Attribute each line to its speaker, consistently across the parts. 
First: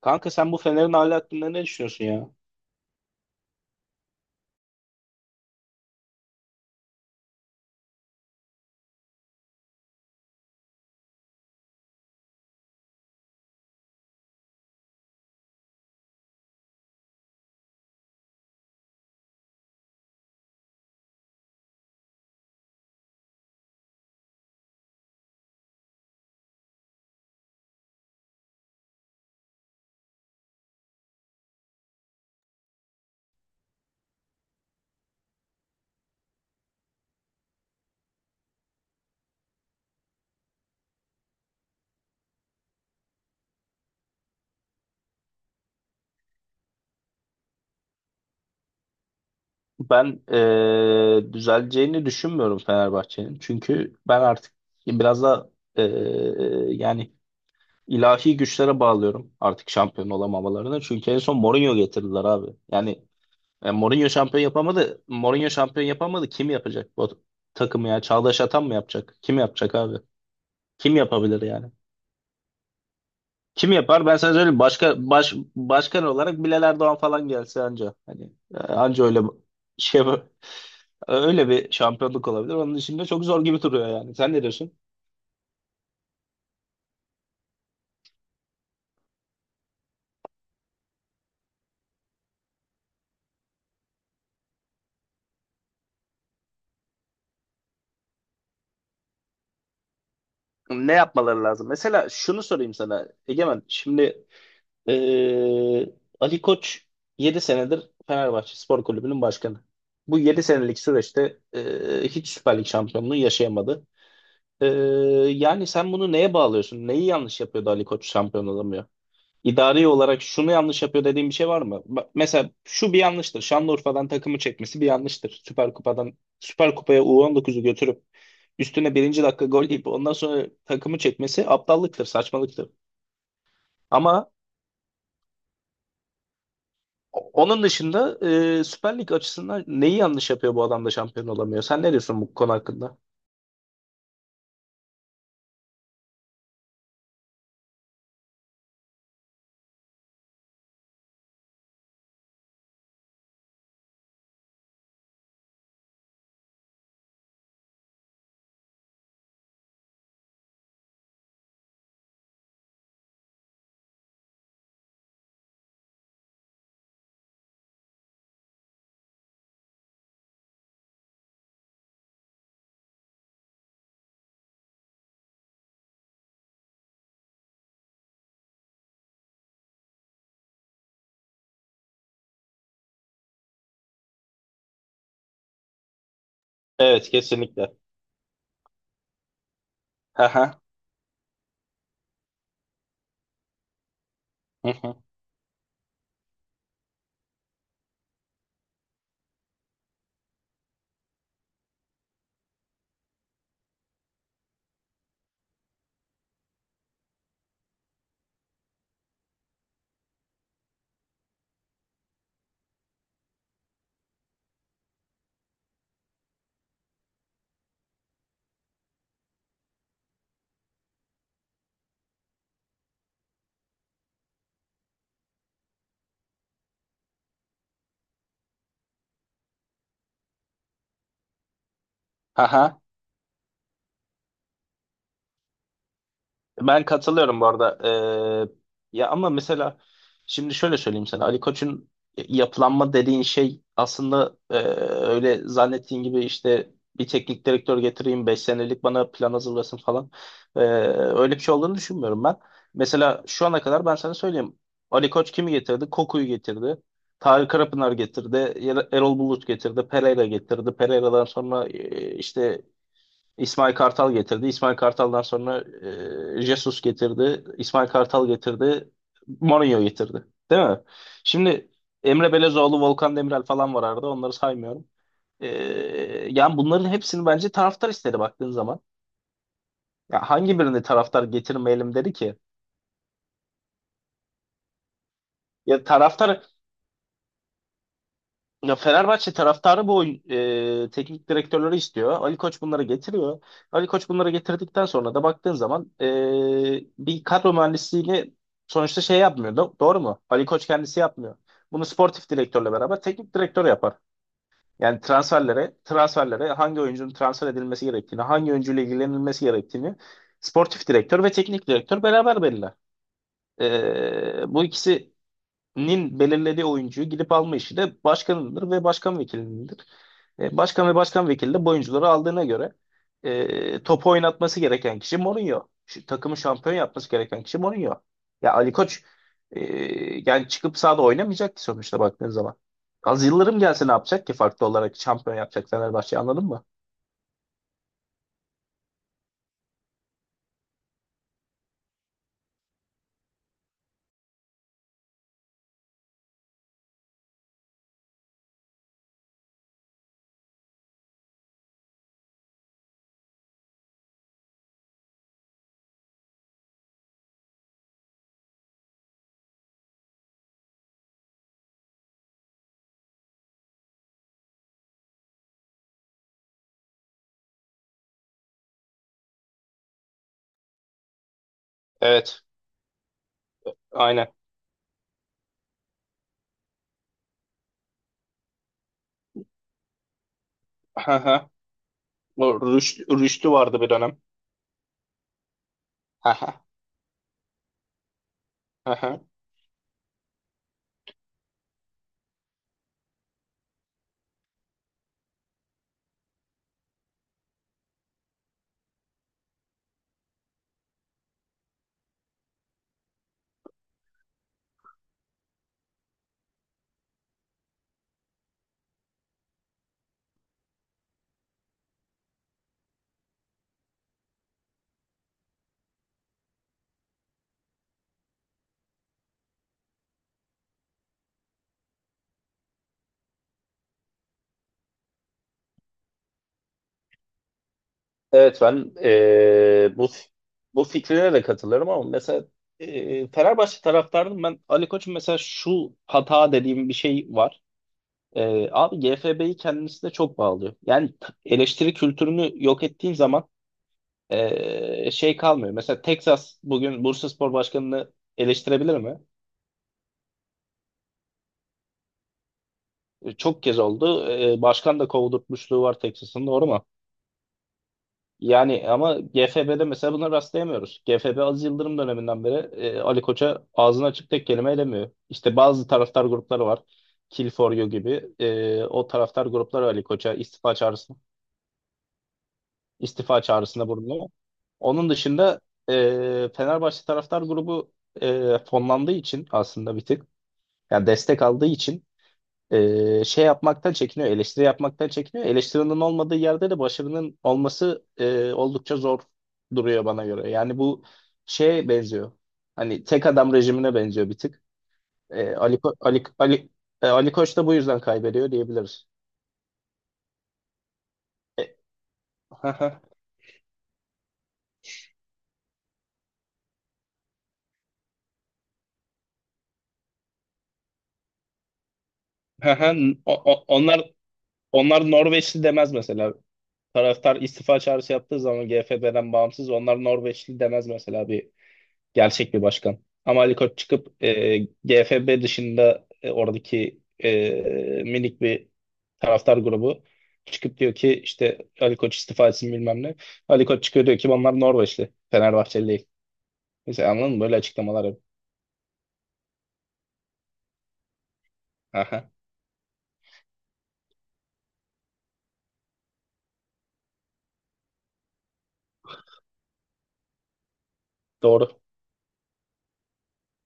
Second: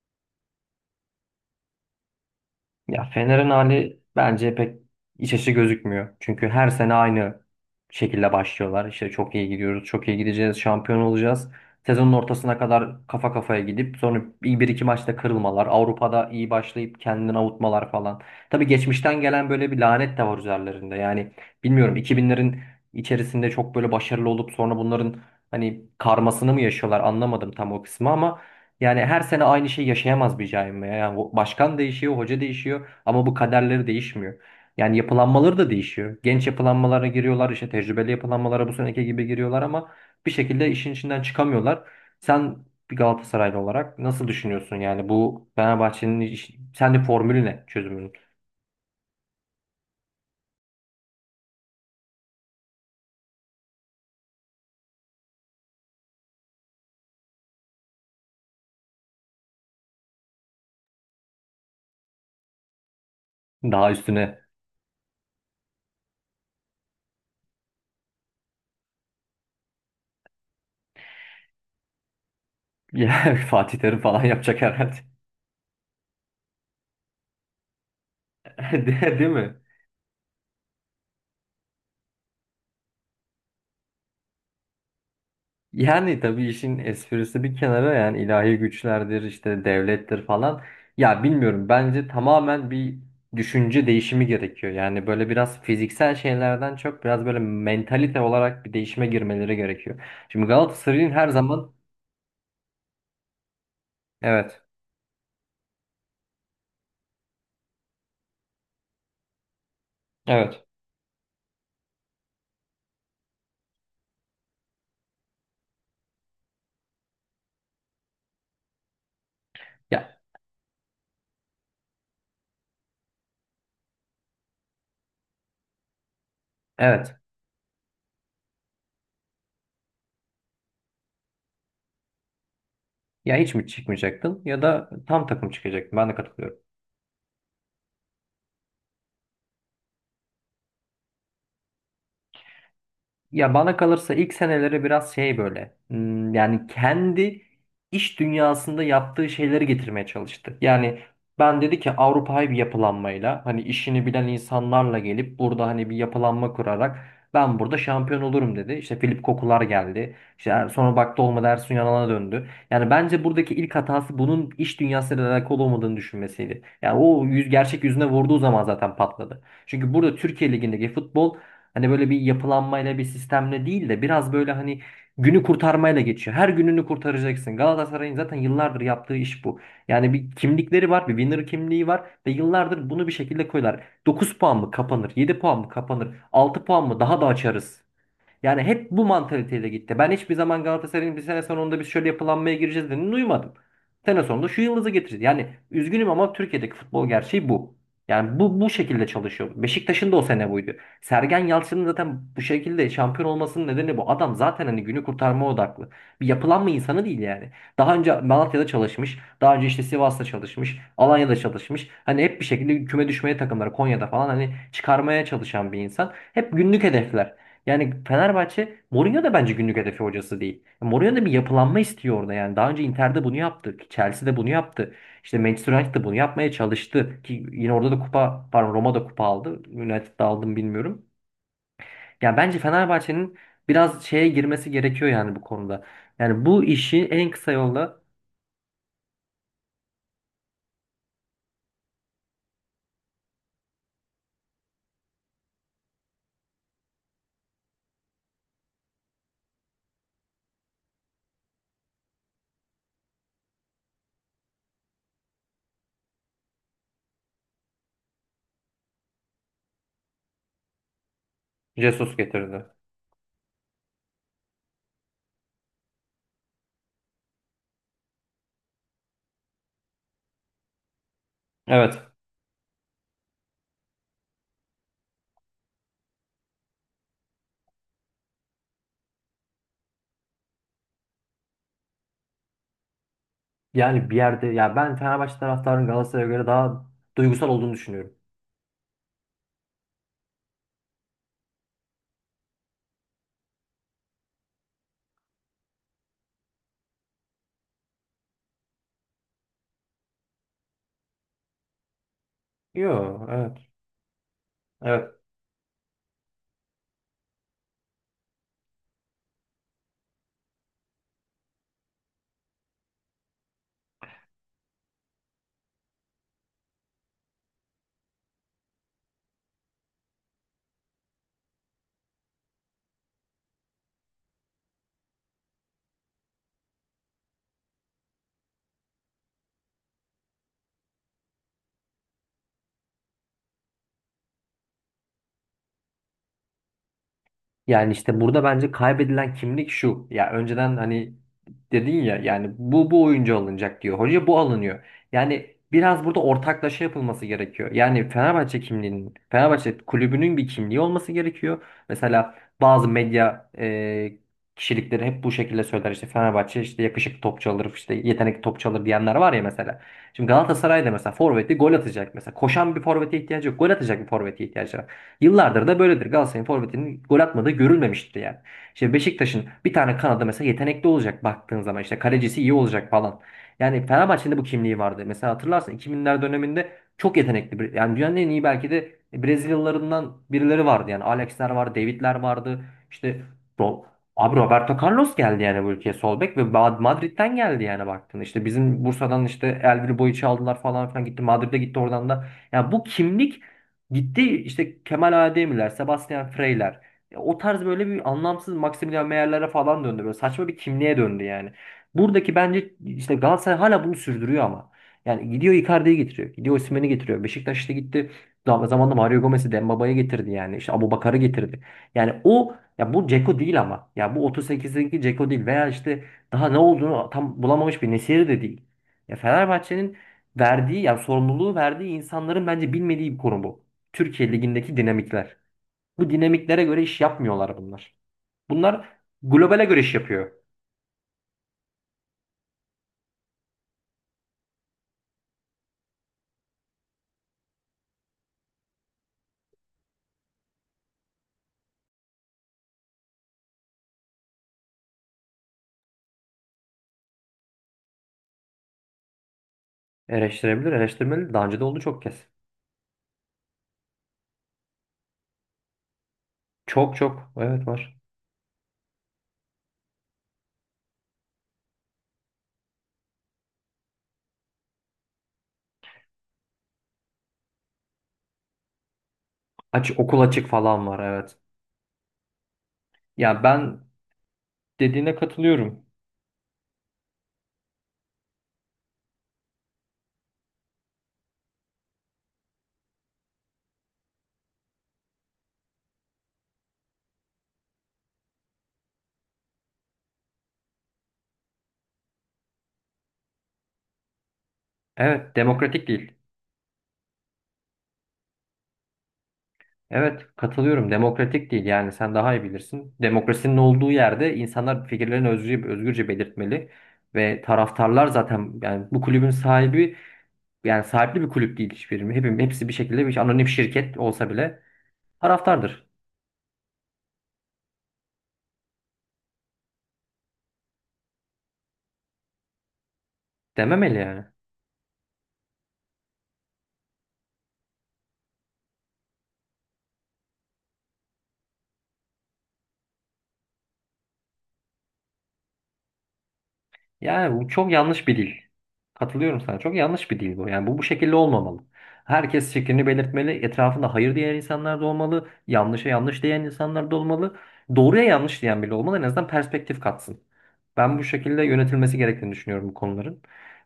Speaker 1: Kanka sen bu Fener'in hali hakkında ne düşünüyorsun ya?
Speaker 2: Ya Fener'in hali bence pek iç açıcı gözükmüyor. Çünkü her sene aynı şekilde başlıyorlar. İşte çok iyi gidiyoruz, çok iyi gideceğiz, şampiyon olacağız. Sezonun ortasına kadar kafa kafaya gidip sonra bir iki maçta kırılmalar, Avrupa'da iyi başlayıp kendini avutmalar falan. Tabii geçmişten gelen böyle bir lanet de var üzerlerinde. Yani bilmiyorum 2000'lerin içerisinde çok böyle başarılı olup sonra bunların hani karmasını mı yaşıyorlar anlamadım tam o kısmı ama yani her sene aynı şeyi yaşayamaz bir cami. Yani başkan değişiyor, hoca değişiyor ama bu kaderleri değişmiyor. Yani yapılanmaları da değişiyor. Genç yapılanmalara giriyorlar, işte tecrübeli yapılanmalara bu seneki gibi giriyorlar ama bir şekilde işin içinden çıkamıyorlar. Sen bir Galatasaraylı olarak nasıl düşünüyorsun yani bu Fenerbahçe'nin sen formülü ne çözümünün?
Speaker 1: Ben düzeleceğini düşünmüyorum Fenerbahçe'nin. Çünkü ben artık biraz da eee, yani ilahi güçlere bağlıyorum artık şampiyon olamamalarını. Çünkü en son Mourinho getirdiler abi. Yani
Speaker 2: Daha
Speaker 1: Mourinho
Speaker 2: üstüne
Speaker 1: şampiyon yapamadı. Mourinho şampiyon yapamadı. Kim yapacak bu takımı ya? Çağdaş Atan mı yapacak? Kim yapacak abi? Kim yapabilir yani?
Speaker 2: ya
Speaker 1: Kim
Speaker 2: Fatih Terim
Speaker 1: yapar? Ben
Speaker 2: falan
Speaker 1: sana söyleyeyim.
Speaker 2: yapacak herhalde.
Speaker 1: Başkan olarak Bilal Erdoğan falan gelse anca. Hani anca öyle
Speaker 2: Değil mi?
Speaker 1: şey yapar. Öyle bir şampiyonluk olabilir. Onun dışında çok zor gibi duruyor yani. Sen ne diyorsun?
Speaker 2: Yani tabii işin esprisi bir kenara, yani ilahi güçlerdir, işte devlettir falan. Ya bilmiyorum, bence tamamen bir düşünce değişimi gerekiyor. Yani böyle biraz fiziksel şeylerden çok biraz böyle mentalite olarak bir değişime girmeleri gerekiyor. Şimdi
Speaker 1: Ne
Speaker 2: Galatasaray'ın her
Speaker 1: yapmaları lazım?
Speaker 2: zaman
Speaker 1: Mesela şunu sorayım sana Egemen. Şimdi
Speaker 2: evet,
Speaker 1: eee, Ali Koç 7 senedir Fenerbahçe Spor Kulübü'nün başkanı. Bu yedi
Speaker 2: evet,
Speaker 1: senelik süreçte hiç Süper Lig şampiyonluğu yaşayamadı. Eee, yani sen bunu neye bağlıyorsun? Neyi yanlış yapıyordu Ali Koç şampiyon olamıyor? İdari
Speaker 2: ya
Speaker 1: olarak şunu yanlış yapıyor dediğim bir şey var mı? Mesela şu bir yanlıştır. Şanlıurfa'dan takımı çekmesi bir yanlıştır. Süper Kupa'dan Süper Kupa'ya
Speaker 2: evet,
Speaker 1: U19'u götürüp üstüne birinci dakika gol yiyip ondan sonra takımı çekmesi aptallıktır, saçmalıktır.
Speaker 2: ya hiç mi
Speaker 1: Ama
Speaker 2: çıkmayacaktın ya da tam takım çıkacaktın, ben de katılıyorum.
Speaker 1: onun dışında Süper Lig açısından neyi yanlış yapıyor bu adam da şampiyon olamıyor? Sen ne diyorsun bu konu hakkında?
Speaker 2: Ya bana kalırsa ilk seneleri biraz şey böyle, yani kendi iş dünyasında yaptığı şeyleri getirmeye çalıştı. Yani ben dedi ki Avrupa'yı bir yapılanmayla, hani işini bilen insanlarla gelip burada hani bir yapılanma kurarak ben burada şampiyon olurum dedi. İşte Filip Kokular geldi. İşte sonra baktı olmadı, Ersun Yanal'a döndü. Yani bence buradaki ilk hatası bunun iş dünyasıyla alakalı olmadığını düşünmesiydi. Yani o yüz gerçek yüzüne vurduğu zaman zaten patladı. Çünkü burada Türkiye Ligi'ndeki futbol, hani böyle bir yapılanmayla bir sistemle değil de biraz böyle hani günü kurtarmayla geçiyor. Her gününü kurtaracaksın. Galatasaray'ın zaten yıllardır yaptığı iş bu. Yani bir kimlikleri var, bir winner kimliği var ve yıllardır bunu bir şekilde koyuyorlar. 9 puan mı kapanır, yedi puan mı kapanır, altı puan mı
Speaker 1: Evet,
Speaker 2: daha da
Speaker 1: kesinlikle.
Speaker 2: açarız. Yani hep bu mantaliteyle gitti. Ben hiçbir
Speaker 1: Haha.
Speaker 2: zaman Galatasaray'ın bir sene sonunda biz şöyle yapılanmaya gireceğiz dediğini duymadım. Sene sonunda şu
Speaker 1: Hı
Speaker 2: yıldızı
Speaker 1: hı.
Speaker 2: getireceğiz. Yani üzgünüm ama Türkiye'deki futbol gerçeği bu. Yani bu şekilde çalışıyor. Beşiktaş'ın da o sene buydu. Sergen Yalçın'ın zaten bu şekilde şampiyon olmasının nedeni bu. Adam zaten hani günü kurtarma odaklı. Bir yapılanma insanı değil yani. Daha önce Malatya'da çalışmış. Daha önce işte Sivas'ta çalışmış. Alanya'da çalışmış. Hani hep bir şekilde küme düşmeye takımları Konya'da falan hani çıkarmaya çalışan bir insan. Hep günlük hedefler. Yani Fenerbahçe Mourinho da bence günlük hedefi hocası değil. Mourinho da bir yapılanma istiyor orada yani. Daha önce Inter'de bunu yaptı. Chelsea'de bunu yaptı. İşte Manchester United bunu yapmaya çalıştı. Ki yine orada da kupa, pardon Roma'da da kupa aldı. United'da aldım bilmiyorum. Yani bence
Speaker 1: Haha.
Speaker 2: Fenerbahçe'nin biraz şeye girmesi gerekiyor yani bu konuda. Yani bu
Speaker 1: Ben
Speaker 2: işi en
Speaker 1: katılıyorum bu
Speaker 2: kısa
Speaker 1: arada.
Speaker 2: yolla
Speaker 1: Ya ama mesela şimdi şöyle söyleyeyim sana. Ali Koç'un yapılanma dediğin şey aslında öyle zannettiğin gibi işte bir teknik direktör getireyim 5 senelik bana plan hazırlasın falan. Ee, öyle bir şey olduğunu düşünmüyorum ben. Mesela şu ana kadar ben sana söyleyeyim. Ali Koç kimi getirdi? Koku'yu getirdi. Tarık Karapınar getirdi. Erol Bulut getirdi. Pereira getirdi. Pereira'dan sonra
Speaker 2: Jesus
Speaker 1: işte
Speaker 2: getirdi.
Speaker 1: İsmail Kartal getirdi. İsmail Kartal'dan sonra Jesus getirdi. İsmail Kartal getirdi. Mourinho getirdi. Değil mi? Şimdi
Speaker 2: Evet.
Speaker 1: Emre Belezoğlu, Volkan Demirel falan var arada. Onları saymıyorum. E, yani bunların hepsini bence taraftar istedi baktığın zaman. Ya hangi birini taraftar getirmeyelim dedi ki?
Speaker 2: Yani bir yerde, ya ben Fenerbahçe
Speaker 1: Ya
Speaker 2: taraftarının Galatasaray'a göre
Speaker 1: taraftar
Speaker 2: daha duygusal olduğunu düşünüyorum.
Speaker 1: Ya Fenerbahçe taraftarı teknik direktörleri istiyor. Ali Koç bunları getiriyor. Ali Koç bunları getirdikten sonra da baktığın zaman bir kadro mühendisliğini sonuçta şey yapmıyor, doğru mu? Ali Koç kendisi yapmıyor. Bunu sportif direktörle beraber
Speaker 2: Yok,
Speaker 1: teknik direktör
Speaker 2: evet.
Speaker 1: yapar. Yani
Speaker 2: Evet.
Speaker 1: transferlere hangi oyuncunun transfer edilmesi gerektiğini, hangi oyuncuyla ilgilenilmesi gerektiğini sportif direktör ve teknik direktör beraber belirler. Bu ikisinin belirlediği oyuncuyu gidip alma işi de başkanındır ve başkan vekilindir. Başkan ve başkan vekili de bu oyuncuları aldığına göre topu oynatması gereken kişi Mourinho. Şu, takımı şampiyon yapması gereken kişi Mourinho. Ya Ali Koç e, yani çıkıp sahada oynamayacak ki sonuçta baktığın zaman. Az Yıldırım gelse ne yapacak ki farklı olarak şampiyon yapacak Fenerbahçe anladın mı?
Speaker 2: Yani işte burada bence kaybedilen kimlik şu. Ya önceden hani dedin ya, yani bu oyuncu alınacak diyor. Hoca bu alınıyor. Yani biraz burada ortaklaşa yapılması gerekiyor. Yani Fenerbahçe kimliğinin, Fenerbahçe kulübünün bir kimliği olması gerekiyor. Mesela bazı medya kişilikleri hep bu şekilde söyler. İşte Fenerbahçe işte yakışıklı topçu alır, işte yetenekli topçu alır diyenler var ya mesela. Şimdi Galatasaray'da mesela forveti gol atacak mesela. Koşan bir forvete ihtiyacı yok. Gol atacak bir forvete ihtiyacı var. Yıllardır da böyledir. Galatasaray'ın forvetinin gol atmadığı görülmemiştir yani. İşte Beşiktaş'ın bir tane kanadı mesela yetenekli olacak, baktığın zaman işte kalecisi
Speaker 1: Evet,
Speaker 2: iyi olacak falan. Yani
Speaker 1: aynen.
Speaker 2: Fenerbahçe'nin de bu kimliği vardı. Mesela hatırlarsın 2000'ler döneminde çok yetenekli, bir yani dünyanın en iyi belki de Brezilyalılarından birileri vardı yani.
Speaker 1: Hı
Speaker 2: Alex'ler
Speaker 1: hı.
Speaker 2: vardı, David'ler
Speaker 1: Bu
Speaker 2: vardı.
Speaker 1: Rüş-
Speaker 2: İşte
Speaker 1: Rüştü vardı
Speaker 2: Ro-
Speaker 1: bir dönem.
Speaker 2: abi Roberto Carlos geldi yani bu ülkeye sol
Speaker 1: Hı
Speaker 2: bek ve
Speaker 1: hı.
Speaker 2: Madrid'den geldi yani baktığında. İşte bizim
Speaker 1: Hı hı.
Speaker 2: Bursa'dan işte Elvir Boyic'i aldılar falan filan, gitti Madrid'e gitti oradan da. Yani bu kimlik gitti. İşte Kemal Ademirler, Sebastian Freyler. Ya o tarz böyle bir anlamsız Maximilian Meyer'lere falan döndü. Böyle saçma bir kimliğe döndü yani. Buradaki bence işte Galatasaray hala bunu sürdürüyor ama. Yani gidiyor Icardi'yi getiriyor. Gidiyor Osimhen'i getiriyor. Beşiktaş işte gitti. Zamanında Mario Gomez'i, Dembaba'yı getirdi yani. İşte Abubakar'ı getirdi. Yani o ya bu Dzeko değil ama. Ya bu 38'deki Dzeko değil veya işte daha ne olduğunu tam bulamamış bir Nesiri de değil. Ya Fenerbahçe'nin verdiği, yani sorumluluğu verdiği insanların bence bilmediği bir konu bu. Türkiye ligindeki dinamikler. Bu dinamiklere göre iş yapmıyorlar bunlar.
Speaker 1: Evet,
Speaker 2: Bunlar
Speaker 1: ben
Speaker 2: globale göre iş
Speaker 1: bu
Speaker 2: yapıyor.
Speaker 1: bu fikrine de katılırım ama mesela Fenerbahçe taraftardım ben Ali Koç'un mesela şu hata dediğim bir şey var. Abi GFB'yi kendisine çok bağlıyor. Yani eleştiri kültürünü yok ettiğin zaman şey kalmıyor. Mesela Texas bugün Bursaspor Başkanı'nı eleştirebilir mi?
Speaker 2: Eleştirebilir, eleştirmeli. Daha önce de oldu çok kez.
Speaker 1: Çok kez oldu. Başkan da kovdurtmuşluğu var Texas'ın, doğru mu?
Speaker 2: Çok çok. Evet var.
Speaker 1: Yani ama GFB'de mesela buna rastlayamıyoruz. GFB Aziz Yıldırım döneminden beri Ali Koç'a ağzını açık tek kelime edemiyor. İşte bazı taraftar grupları var. Kill for You gibi. O taraftar grupları
Speaker 2: Aç,
Speaker 1: Ali
Speaker 2: okul
Speaker 1: Koç'a
Speaker 2: açık falan var, evet. Ya
Speaker 1: istifa
Speaker 2: ben
Speaker 1: çağrısında bulunuyor. Onun
Speaker 2: dediğine
Speaker 1: dışında
Speaker 2: katılıyorum.
Speaker 1: Fenerbahçe taraftar grubu fonlandığı için aslında bir tık, yani destek aldığı için şey yapmaktan çekiniyor, eleştiri yapmaktan çekiniyor. Eleştirinin olmadığı yerde de başarının olması oldukça zor duruyor bana göre. Yani bu şeye benziyor. Hani tek adam rejimine benziyor bir tık.
Speaker 2: Evet,
Speaker 1: E, Ali,
Speaker 2: demokratik
Speaker 1: Ko-
Speaker 2: değil.
Speaker 1: Ali, Ali, e, Ali Koç da bu yüzden kaybediyor diyebiliriz.
Speaker 2: Evet katılıyorum, demokratik değil. Yani sen daha iyi bilirsin.
Speaker 1: Haha.
Speaker 2: Demokrasinin olduğu yerde insanlar fikirlerini özgürce, özgürce belirtmeli. Ve taraftarlar zaten yani bu kulübün sahibi. Yani sahipli bir kulüp değil hiçbiri. Hepsi bir
Speaker 1: Haha.
Speaker 2: şekilde bir anonim
Speaker 1: O- o-
Speaker 2: şirket
Speaker 1: Onlar
Speaker 2: olsa bile
Speaker 1: onlar Norveçli
Speaker 2: taraftardır.
Speaker 1: demez mesela. Taraftar istifa çağrısı yaptığı zaman GFB'den bağımsız onlar Norveçli demez mesela, bir gerçek bir başkan. Ama Ali Koç
Speaker 2: Dememeli
Speaker 1: çıkıp
Speaker 2: yani.
Speaker 1: GFB dışında oradaki minik bir taraftar grubu çıkıp diyor ki işte Ali Koç istifa etsin bilmem ne. Ali Koç çıkıyor diyor ki bunlar Norveçli, Fenerbahçeli değil. Mesela anladın mı?
Speaker 2: Yani bu
Speaker 1: Böyle
Speaker 2: çok
Speaker 1: açıklamalar
Speaker 2: yanlış bir
Speaker 1: yap.
Speaker 2: dil. Katılıyorum sana. Çok yanlış bir dil bu. Yani bu şekilde olmamalı.
Speaker 1: Aha,
Speaker 2: Herkes fikrini belirtmeli. Etrafında hayır diyen insanlar da olmalı. Yanlışa yanlış diyen insanlar da olmalı. Doğruya yanlış diyen bile olmalı. En azından perspektif katsın. Ben bu şekilde
Speaker 1: doğru.
Speaker 2: yönetilmesi gerektiğini düşünüyorum bu konuların.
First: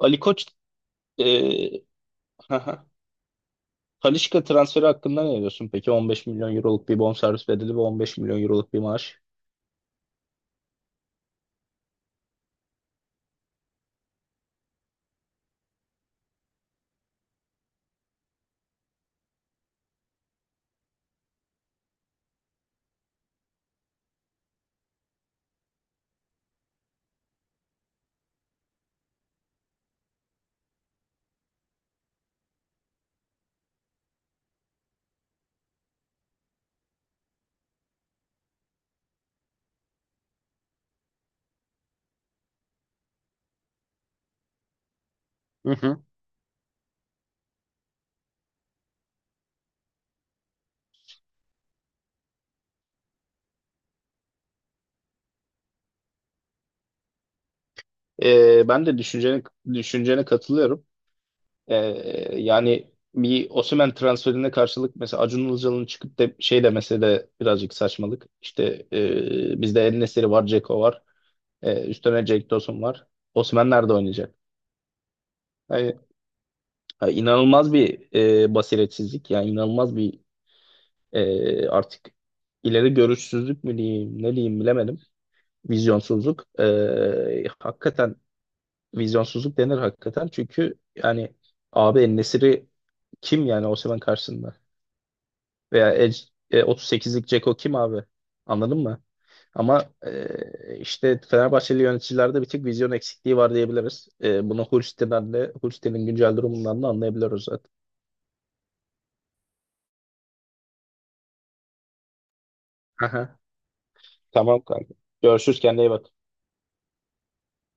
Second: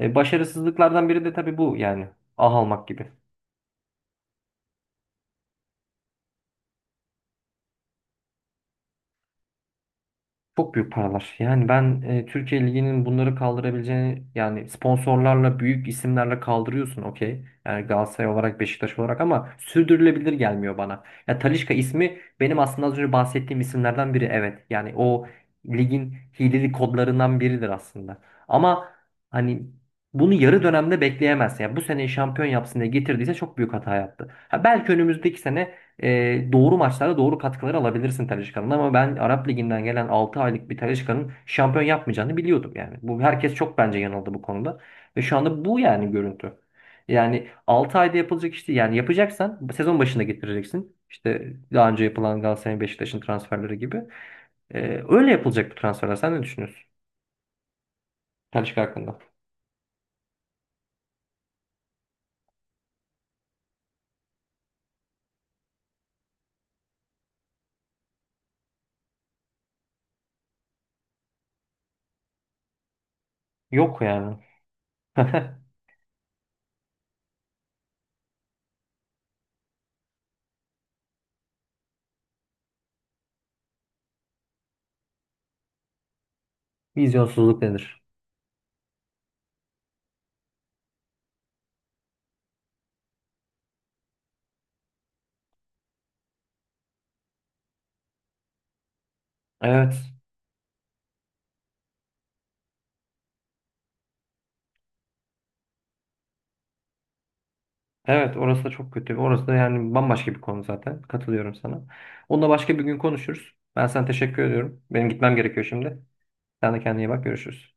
Speaker 1: Ali Koç
Speaker 2: Başarısızlıklardan biri de tabii bu
Speaker 1: e,
Speaker 2: yani. Ah
Speaker 1: aha.
Speaker 2: almak gibi.
Speaker 1: Talisca transferi hakkında ne diyorsun peki? 15 milyon euroluk bir bonservis bedeli ve 15 milyon euroluk bir maaş.
Speaker 2: Çok büyük paralar. Yani ben Türkiye Ligi'nin bunları kaldırabileceğini, yani sponsorlarla büyük isimlerle kaldırıyorsun, okey. Yani Galatasaray olarak, Beşiktaş olarak, ama sürdürülebilir gelmiyor bana. Ya Talisca ismi benim aslında az önce bahsettiğim isimlerden biri, evet. Yani o ligin hileli kodlarından biridir aslında. Ama hani bunu yarı dönemde bekleyemezsin. Yani bu sene şampiyon yapsın diye getirdiyse çok büyük hata yaptı. Ha, belki önümüzdeki sene doğru maçlarda doğru katkıları alabilirsin Talisca'nın, ama ben Arap Ligi'nden gelen 6 aylık bir Talisca'nın şampiyon yapmayacağını biliyordum yani. Bu herkes çok bence yanıldı bu konuda ve şu anda
Speaker 1: Hı
Speaker 2: bu
Speaker 1: hı.
Speaker 2: yani görüntü. Yani 6 ayda yapılacak işte, yani yapacaksan sezon başında getireceksin. İşte daha önce yapılan Galatasaray'ın Beşiktaş'ın transferleri gibi. E, öyle yapılacak bu transferler. Sen ne düşünüyorsun Talisca
Speaker 1: Ben de
Speaker 2: hakkında?
Speaker 1: düşüncene katılıyorum. Ee, yani bir Osimhen transferine karşılık mesela Acun Ilıcalı'nın çıkıp da şey demesi de birazcık saçmalık. İşte bizde El-Nesiri var, Dzeko var. Üstüne Cenk Tosun var. Osimhen nerede
Speaker 2: Yok
Speaker 1: oynayacak?
Speaker 2: yani.
Speaker 1: Yani, yani, inanılmaz bir basiretsizlik. Yani inanılmaz bir artık ileri görüşsüzlük mü diyeyim, ne diyeyim bilemedim. Vizyonsuzluk.
Speaker 2: Vizyonsuzluk nedir?
Speaker 1: Hakikaten vizyonsuzluk denir hakikaten. Çünkü yani abi El-Nesiri kim yani Osimhen karşısında? Veya 38'lik Ceko kim abi? Anladın mı? Ama
Speaker 2: Evet.
Speaker 1: işte Fenerbahçeli yöneticilerde bir tek vizyon eksikliği var diyebiliriz. Bunu Hulsti'nin güncel durumundan da anlayabiliyoruz zaten.
Speaker 2: Evet, orası da çok kötü. Orası da yani bambaşka bir konu zaten. Katılıyorum sana. Onunla başka bir gün
Speaker 1: Aha,
Speaker 2: konuşuruz. Ben sana teşekkür
Speaker 1: tamam
Speaker 2: ediyorum.
Speaker 1: kanka.
Speaker 2: Benim gitmem
Speaker 1: Görüşürüz,
Speaker 2: gerekiyor
Speaker 1: kendine iyi
Speaker 2: şimdi.
Speaker 1: bak.
Speaker 2: Sen de kendine iyi bak. Görüşürüz.